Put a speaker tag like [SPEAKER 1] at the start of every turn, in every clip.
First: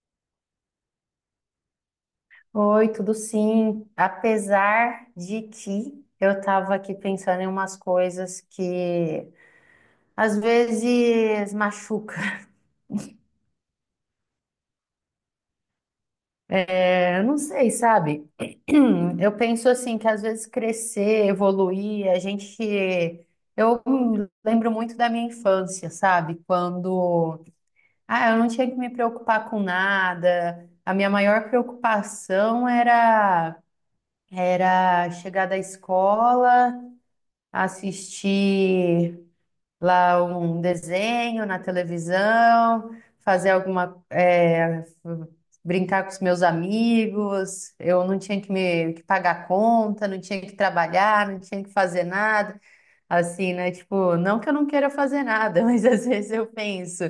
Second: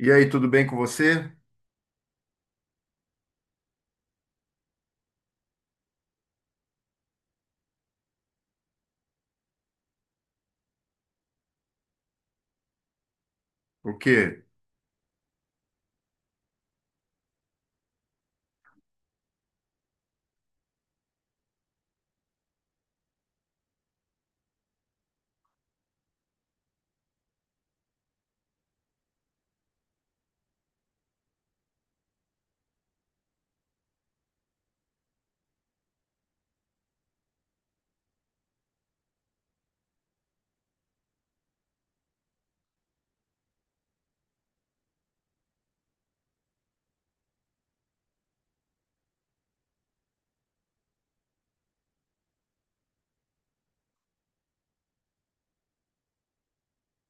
[SPEAKER 1] E aí, tudo bem com você?
[SPEAKER 2] Oi, tudo sim. Apesar de que eu estava aqui pensando em umas coisas que às vezes machuca.
[SPEAKER 1] O quê?
[SPEAKER 2] É, eu não sei, sabe? Eu penso assim que às vezes crescer, evoluir, a gente. Eu lembro muito da minha infância, sabe? Quando ah, eu não tinha que me preocupar com nada. A minha maior preocupação era chegar da escola, assistir lá um desenho na televisão, fazer alguma, é, brincar com os meus amigos. Eu não tinha que me que pagar conta, não tinha que trabalhar, não tinha que fazer nada. Assim, né? Tipo, não que eu não queira fazer nada, mas às vezes eu penso,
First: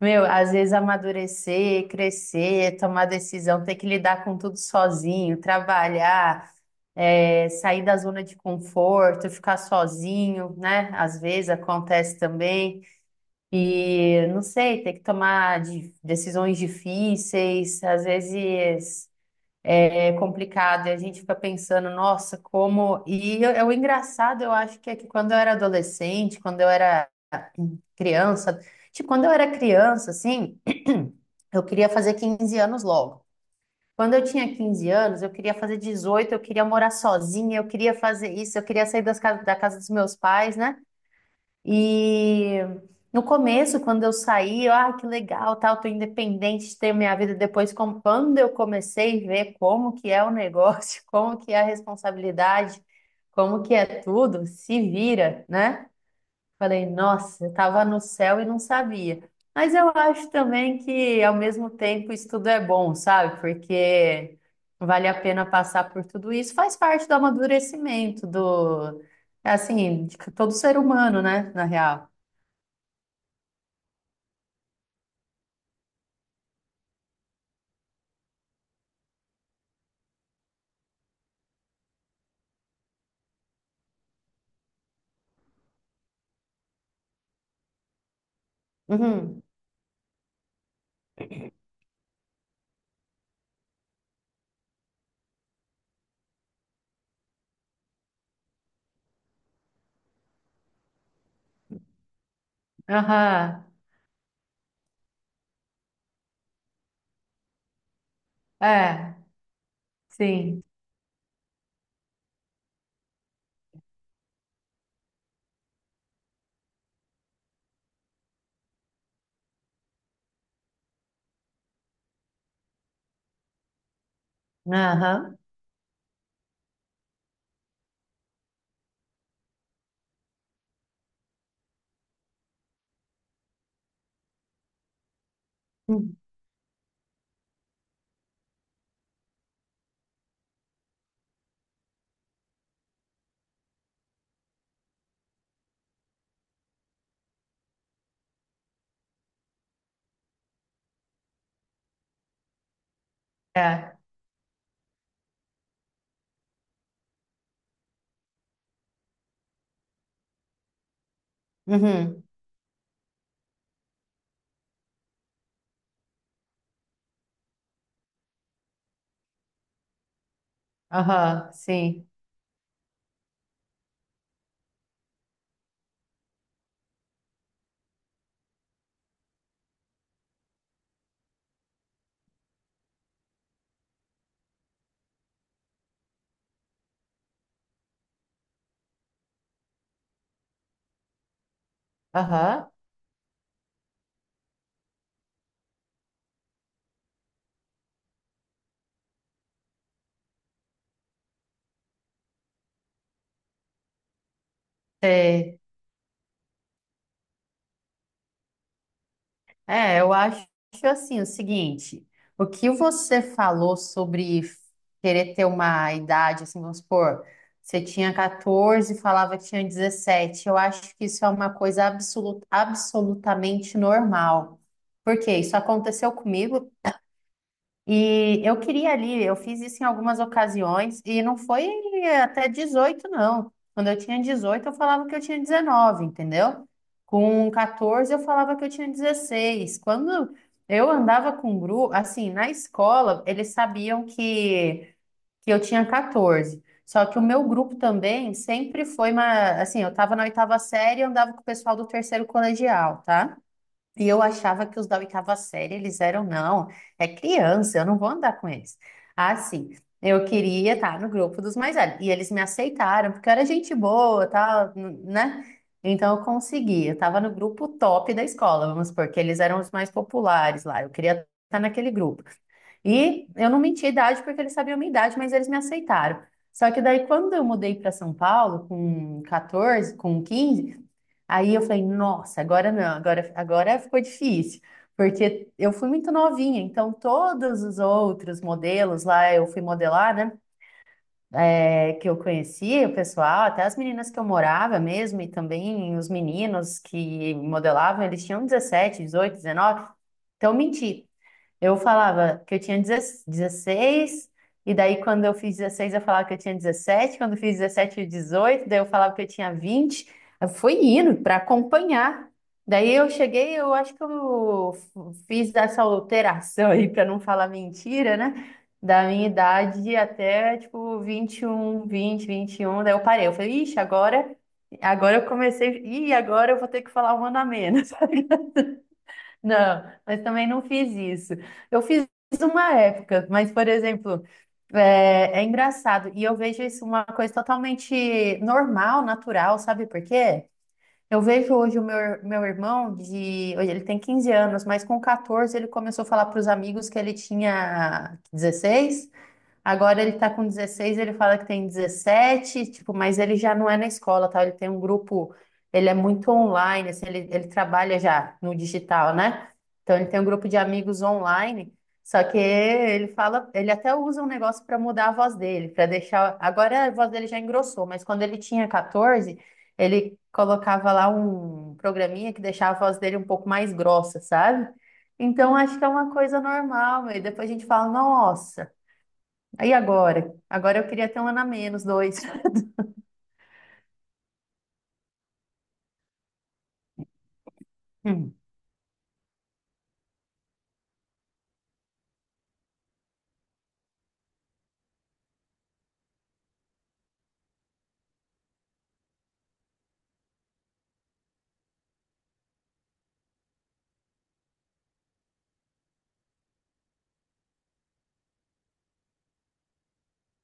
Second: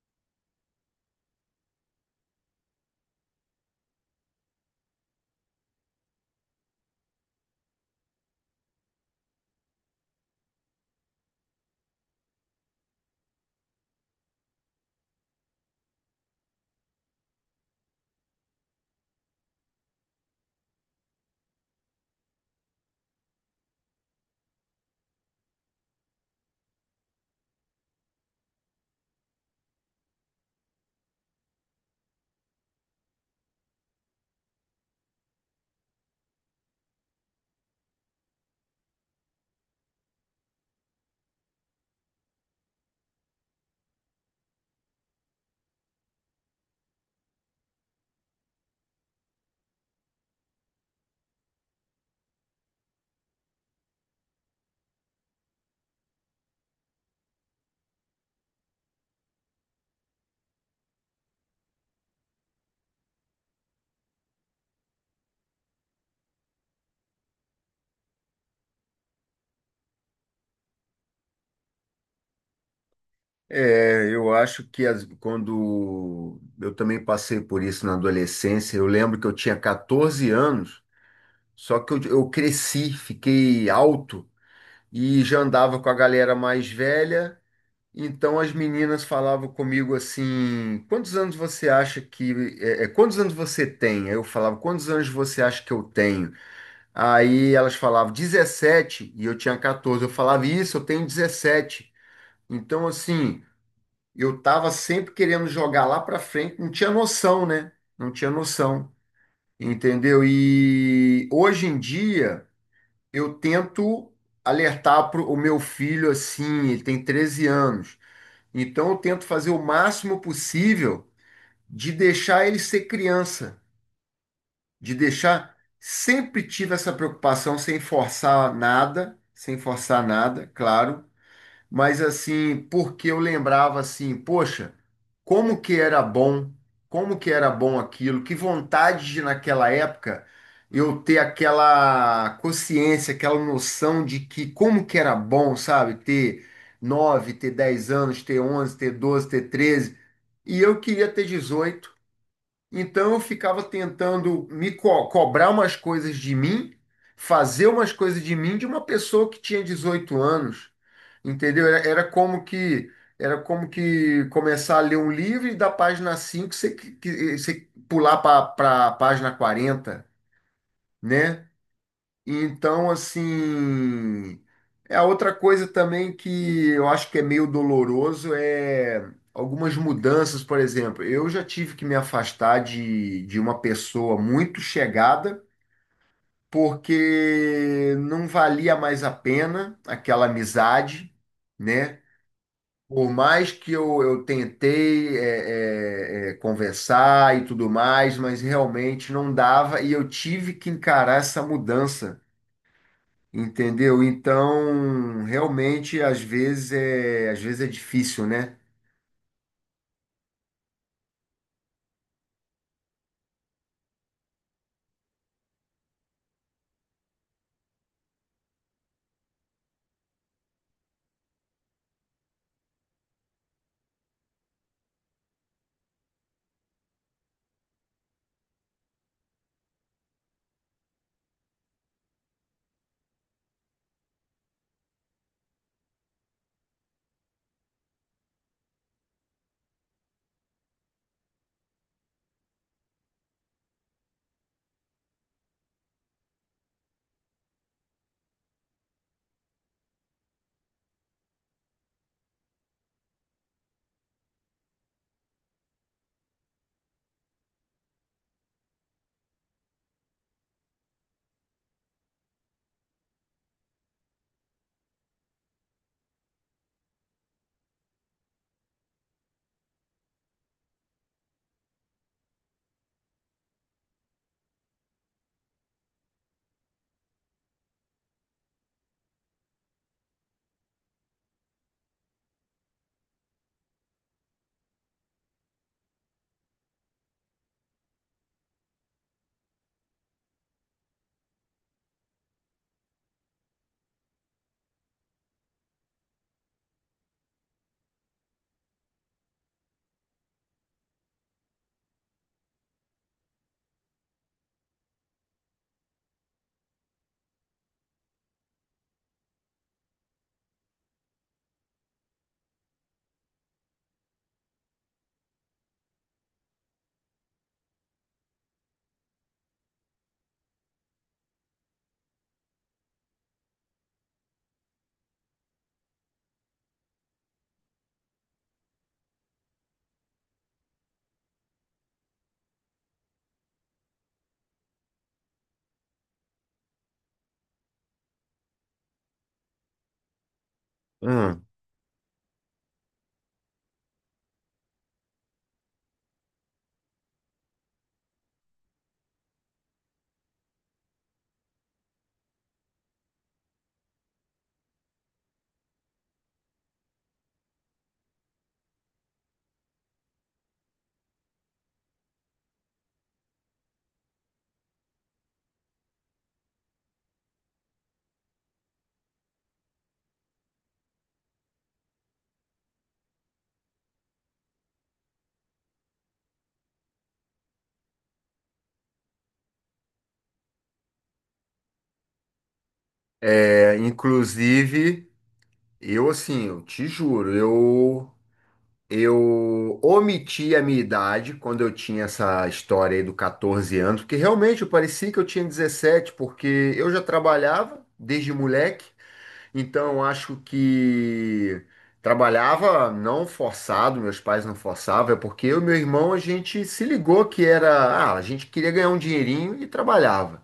[SPEAKER 2] meu, às vezes amadurecer, crescer, tomar decisão, ter que lidar com tudo sozinho, trabalhar é, sair da zona de conforto, ficar sozinho, né? Às vezes acontece também. E não sei, ter que tomar decisões difíceis, às vezes é complicado, e a gente fica pensando, nossa, como. É o engraçado, eu acho que é que quando eu era adolescente, quando eu era criança, tipo, quando eu era criança, assim, eu queria fazer 15 anos logo. Quando eu tinha 15 anos, eu queria fazer 18, eu queria morar sozinha, eu queria fazer isso, eu queria sair da casa dos meus pais, né? E no começo, quando eu saí, eu, ah, que legal, tal, tô independente, tenho minha vida. Depois, quando eu comecei a ver como que é o negócio, como que é a responsabilidade, como que é tudo, se vira, né? Falei, nossa, eu estava no céu e não sabia. Mas eu acho também que, ao mesmo tempo, isso tudo é bom, sabe? Porque vale a pena passar por tudo isso. Faz parte do amadurecimento do, assim, de todo ser humano, né? Na real.
[SPEAKER 1] É, eu acho que quando eu também passei por isso na adolescência, eu lembro que eu tinha 14 anos, só que eu cresci, fiquei alto e já andava com a galera mais velha. Então as meninas
[SPEAKER 2] Uhum.
[SPEAKER 1] falavam comigo assim: quantos anos você acha que. Quantos anos você tem? Aí eu falava: quantos anos você acha que eu tenho? Aí elas falavam 17 e eu tinha 14. Eu falava: isso, eu tenho 17. Então, assim,
[SPEAKER 2] Aham.
[SPEAKER 1] eu tava sempre querendo jogar lá para frente, não tinha noção, né? Não tinha noção,
[SPEAKER 2] É,
[SPEAKER 1] entendeu?
[SPEAKER 2] sim.
[SPEAKER 1] E hoje em dia eu tento alertar pro o meu filho assim, ele tem 13 anos. Então eu tento fazer o máximo possível de deixar ele ser criança, de
[SPEAKER 2] Aham.
[SPEAKER 1] deixar. Sempre tive essa preocupação, sem forçar nada, sem forçar nada, claro, mas assim, porque eu lembrava assim, poxa, como que era bom, como que era bom aquilo, que vontade de, naquela época, eu ter aquela consciência, aquela noção de que como que era bom, sabe, ter nove, ter 10 anos, ter 11, ter 12, ter 13, e eu queria ter 18. Então eu ficava
[SPEAKER 2] É.
[SPEAKER 1] tentando cobrar umas coisas de mim, fazer umas coisas de mim, de uma pessoa que tinha 18 anos, entendeu? Era, era
[SPEAKER 2] Uhum.
[SPEAKER 1] como que, era como que começar a ler um livro e da página 5 você, você pular para a página 40, né?
[SPEAKER 2] Aham, sim.
[SPEAKER 1] Então, assim, é a outra coisa também que eu acho que é meio doloroso, é algumas mudanças, por exemplo. Eu já tive que me afastar de uma pessoa muito chegada, porque não valia mais a pena aquela amizade, né?
[SPEAKER 2] Aham.
[SPEAKER 1] Por mais que eu tentei conversar e tudo mais, mas realmente não dava, e eu tive que encarar essa mudança. Entendeu? Então,
[SPEAKER 2] Sei.
[SPEAKER 1] realmente, às vezes é difícil, né?
[SPEAKER 2] É, eu acho assim o seguinte, o que você falou sobre querer ter uma idade, assim, vamos supor, você tinha 14 e falava que tinha 17, eu acho que isso é uma coisa absolutamente normal. Porque isso aconteceu comigo, e eu queria ali, eu fiz isso em algumas ocasiões, e não foi até 18 não. Quando eu tinha 18, eu falava que eu tinha 19, entendeu? Com 14, eu falava que eu tinha 16. Quando eu andava com grupo, assim, na escola, eles sabiam que eu tinha 14. Só que o meu grupo também sempre foi uma, assim, eu estava na oitava série e andava com o pessoal do terceiro colegial, tá? E eu achava que os da oitava série, eles eram, não, é criança, eu não vou andar com eles. Ah, sim, eu queria estar no grupo dos mais velhos. E eles me aceitaram, porque eu era gente boa, tal, né? Então eu consegui, eu estava no grupo top da escola, vamos supor, que eles eram os mais populares lá, eu queria estar naquele grupo. E eu não menti a idade porque eles sabiam a minha idade, mas eles me aceitaram. Só que daí, quando eu mudei para São Paulo, com 14, com 15. Aí eu falei, nossa, agora não, agora ficou difícil, porque eu fui muito novinha, então todos os outros modelos lá, eu fui modelar, né? É, que eu conhecia o pessoal, até as meninas que eu morava mesmo, e também os meninos que modelavam, eles tinham 17, 18, 19, então eu menti. Eu falava que eu tinha 16 e daí quando eu fiz 16 eu falava que eu tinha 17. Quando eu fiz 17 e 18 daí eu falava que eu tinha 20. Eu fui indo para acompanhar. Daí eu cheguei, eu acho que eu fiz essa alteração aí para não falar mentira, né? Da minha idade até tipo 21, vinte, 20, um, daí eu parei. Eu falei, ixi, agora, agora eu comecei, e agora eu vou ter que falar um ano a menos. Não, mas também não fiz isso. Eu fiz uma época, mas, por exemplo, é, é engraçado. E eu vejo isso uma coisa totalmente normal, natural, sabe por quê? Eu
[SPEAKER 1] Hum.
[SPEAKER 2] vejo hoje o meu, meu irmão de. Hoje ele tem 15 anos, mas com 14 ele começou a falar para os amigos que ele tinha 16. Agora ele tá com 16, ele fala que tem 17, tipo, mas ele já não é na escola, tá? Ele tem um grupo, ele é muito online, assim, ele trabalha já no digital, né? Então ele tem um grupo de amigos online, só que ele fala, ele até usa um negócio para mudar a voz dele, para deixar. Agora a voz dele já engrossou, mas quando ele tinha 14, ele colocava lá um programinha que deixava a voz dele um pouco mais grossa, sabe? Então acho que é uma coisa normal, e depois a gente fala, nossa. Aí agora? Agora eu queria ter um ano a menos, dois.
[SPEAKER 1] É, inclusive, eu assim, eu te juro, eu
[SPEAKER 2] Hum.
[SPEAKER 1] eu omiti a minha idade quando eu tinha essa história aí do 14 anos, porque realmente eu parecia que eu tinha 17, porque eu já trabalhava desde moleque. Então, eu acho que trabalhava não forçado, meus pais não forçavam, é porque eu e meu irmão, a gente se ligou que era, ah, a gente queria ganhar um dinheirinho e trabalhava.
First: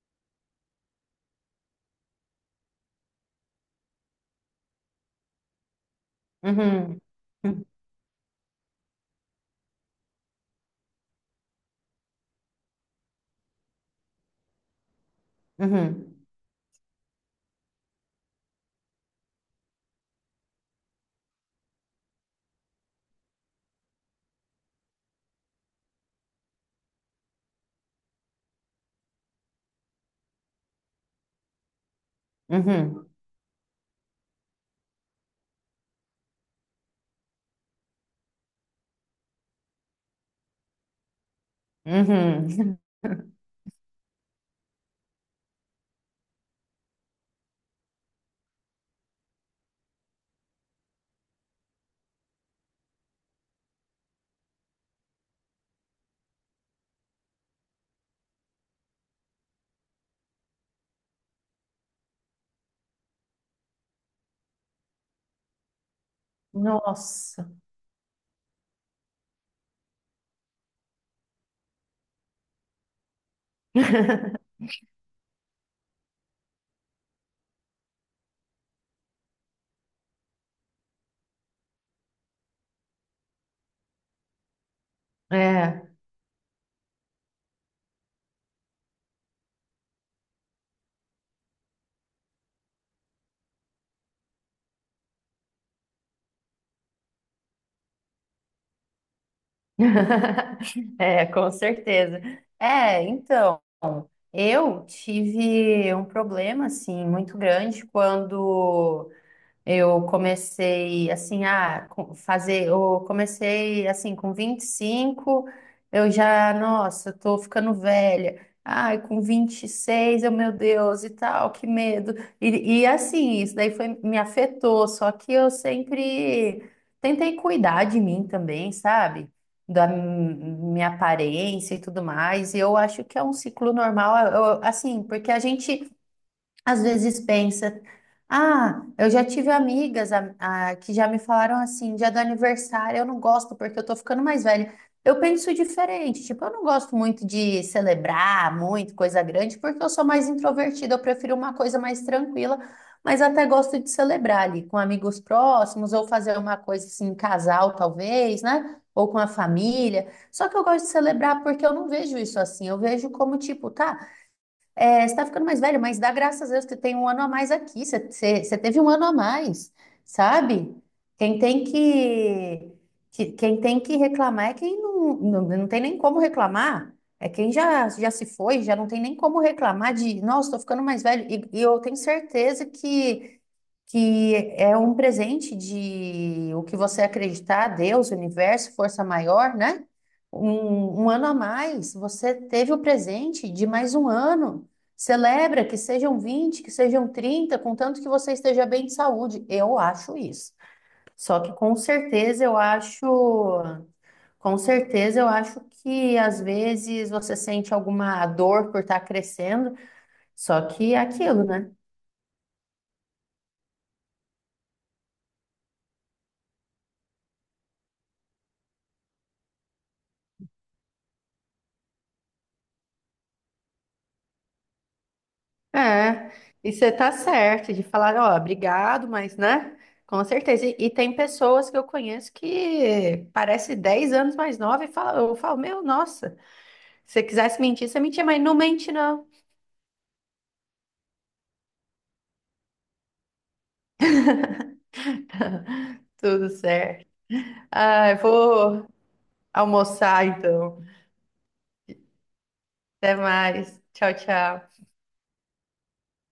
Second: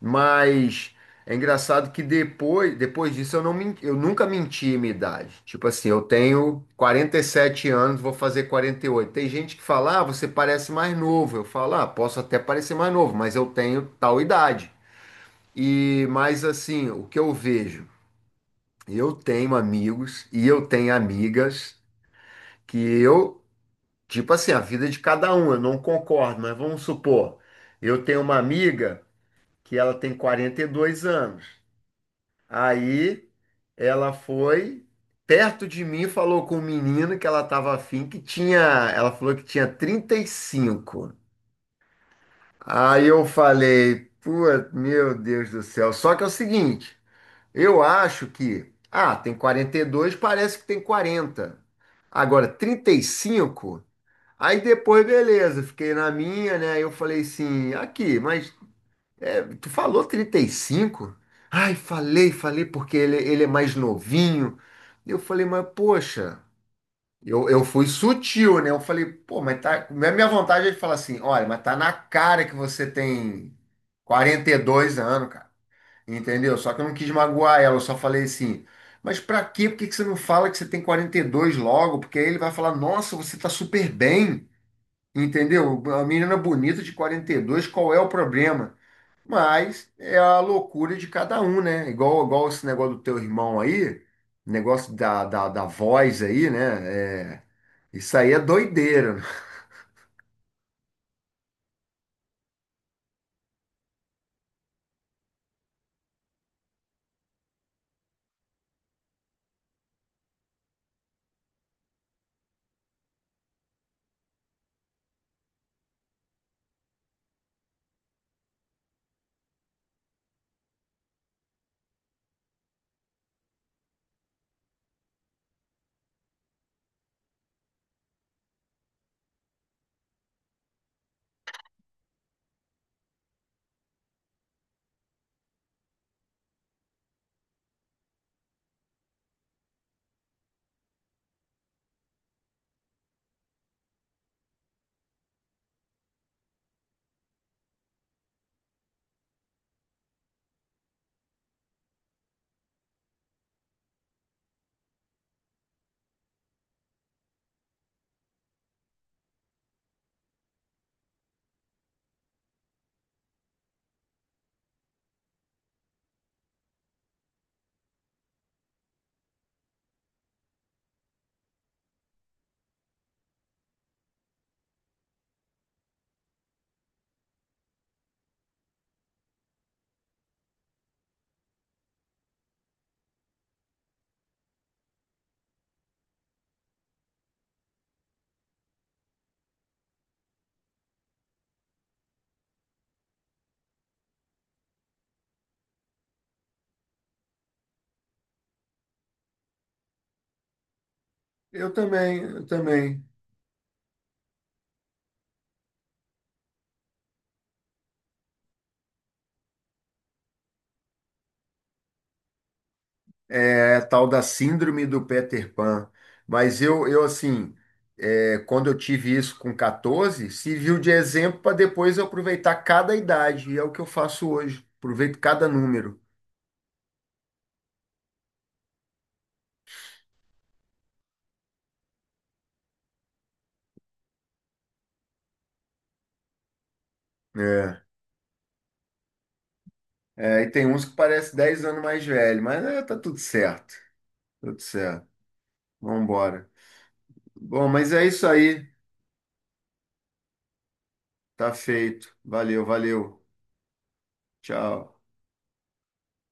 [SPEAKER 1] Mas é engraçado que depois disso eu não, eu nunca menti a minha idade. Tipo assim, eu tenho
[SPEAKER 2] Uhum.
[SPEAKER 1] quarenta e
[SPEAKER 2] Uhum.
[SPEAKER 1] sete anos, vou fazer 48. Tem gente que fala, ah, você parece mais novo. Eu falo, ah, posso até parecer mais novo, mas eu tenho tal idade. E
[SPEAKER 2] Uhum.
[SPEAKER 1] mais assim, o que eu vejo? Eu tenho amigos e eu tenho amigas que eu, tipo assim, a vida de cada um, eu não concordo, mas vamos supor, eu tenho uma amiga que ela tem 42 anos.
[SPEAKER 2] Uhum.
[SPEAKER 1] Aí ela foi, perto de mim, e falou com um menino que ela estava afim, que tinha, ela falou que tinha 35.
[SPEAKER 2] Uhum.
[SPEAKER 1] Aí eu falei, pô, meu Deus do céu. Só que é o seguinte, eu acho que, ah, tem 42, parece que tem 40. Agora, 35, aí depois, beleza, fiquei na minha, né? Aí eu falei assim, aqui, mas é, tu falou 35. Ai, falei, falei, porque ele é mais novinho. Eu falei, mas poxa,
[SPEAKER 2] Nossa.
[SPEAKER 1] eu fui sutil, né? Eu falei, pô, mas tá. Minha vontade é de falar assim, olha, mas tá na cara que você tem quarenta e dois anos, cara. Entendeu? Só que eu não quis magoar ela, eu só falei assim, mas pra quê? Por que que você não fala que você tem 42 logo? Porque aí ele vai falar, nossa, você tá super bem, entendeu?
[SPEAKER 2] É.
[SPEAKER 1] A menina é bonita de 42, qual é o problema? Mas é a loucura de cada um, né? Igual esse negócio do teu irmão aí, negócio da voz aí, né? É, isso aí é doideira.
[SPEAKER 2] É, com certeza. É, então, eu tive um problema, assim, muito grande quando Eu comecei assim com 25, eu já, nossa, eu tô ficando velha. Ai, com 26, eu, meu Deus, e tal, que medo. E assim, isso daí foi, me afetou, só que eu sempre tentei cuidar de mim também, sabe? Da minha aparência e tudo mais. E eu acho que é um ciclo normal, assim, porque a gente às vezes pensa, ah, eu já tive amigas que já me falaram assim, dia do aniversário, eu não gosto porque eu tô ficando mais velha. Eu penso diferente, tipo, eu não gosto muito de celebrar muito, coisa grande, porque eu sou mais introvertida, eu prefiro uma coisa mais tranquila, mas até gosto de celebrar ali com amigos próximos, ou fazer uma coisa assim, em casal talvez, né? Ou com a família. Só que eu gosto de celebrar porque eu não vejo isso assim, eu vejo como tipo, tá. É, você está ficando mais velho, mas dá graças a Deus que tem um ano a mais aqui. Você teve um ano a mais, sabe? Quem tem quem tem que reclamar é quem não, não, não tem nem como reclamar. É quem já, já se foi, já não tem nem como reclamar de, nossa, estou ficando mais velho. E eu tenho certeza que é um presente de o que você acreditar, Deus, universo, força maior, né? Um ano a mais, você teve o presente de mais um ano. Celebra que sejam 20 que sejam 30 contanto que você esteja bem de saúde. Eu acho isso. Só que
[SPEAKER 1] Eu
[SPEAKER 2] com
[SPEAKER 1] também,
[SPEAKER 2] certeza
[SPEAKER 1] eu
[SPEAKER 2] eu
[SPEAKER 1] também.
[SPEAKER 2] acho, com certeza eu acho que às vezes você sente alguma dor por estar crescendo, só que é aquilo, né?
[SPEAKER 1] É, tal da síndrome do Peter Pan. Mas eu assim, é, quando eu tive isso com 14, serviu de exemplo para depois eu aproveitar cada idade. E é o que eu faço hoje. Aproveito cada número.
[SPEAKER 2] É, e você tá certo de falar, ó, obrigado, mas, né? Com certeza. E tem pessoas que eu conheço que parece 10 anos mais nova e fala, eu falo, meu, nossa, se você quisesse
[SPEAKER 1] É.
[SPEAKER 2] mentir, você mentia, mas não mente, não.
[SPEAKER 1] É, e tem uns que parece 10 anos mais velho, mas é, tá tudo certo. Tudo certo. Vambora.
[SPEAKER 2] Tudo certo.
[SPEAKER 1] Bom, mas é
[SPEAKER 2] Ah, eu
[SPEAKER 1] isso aí.
[SPEAKER 2] vou almoçar, então.
[SPEAKER 1] Tá feito. Valeu,
[SPEAKER 2] Até
[SPEAKER 1] valeu.
[SPEAKER 2] mais. Tchau, tchau.
[SPEAKER 1] Tchau.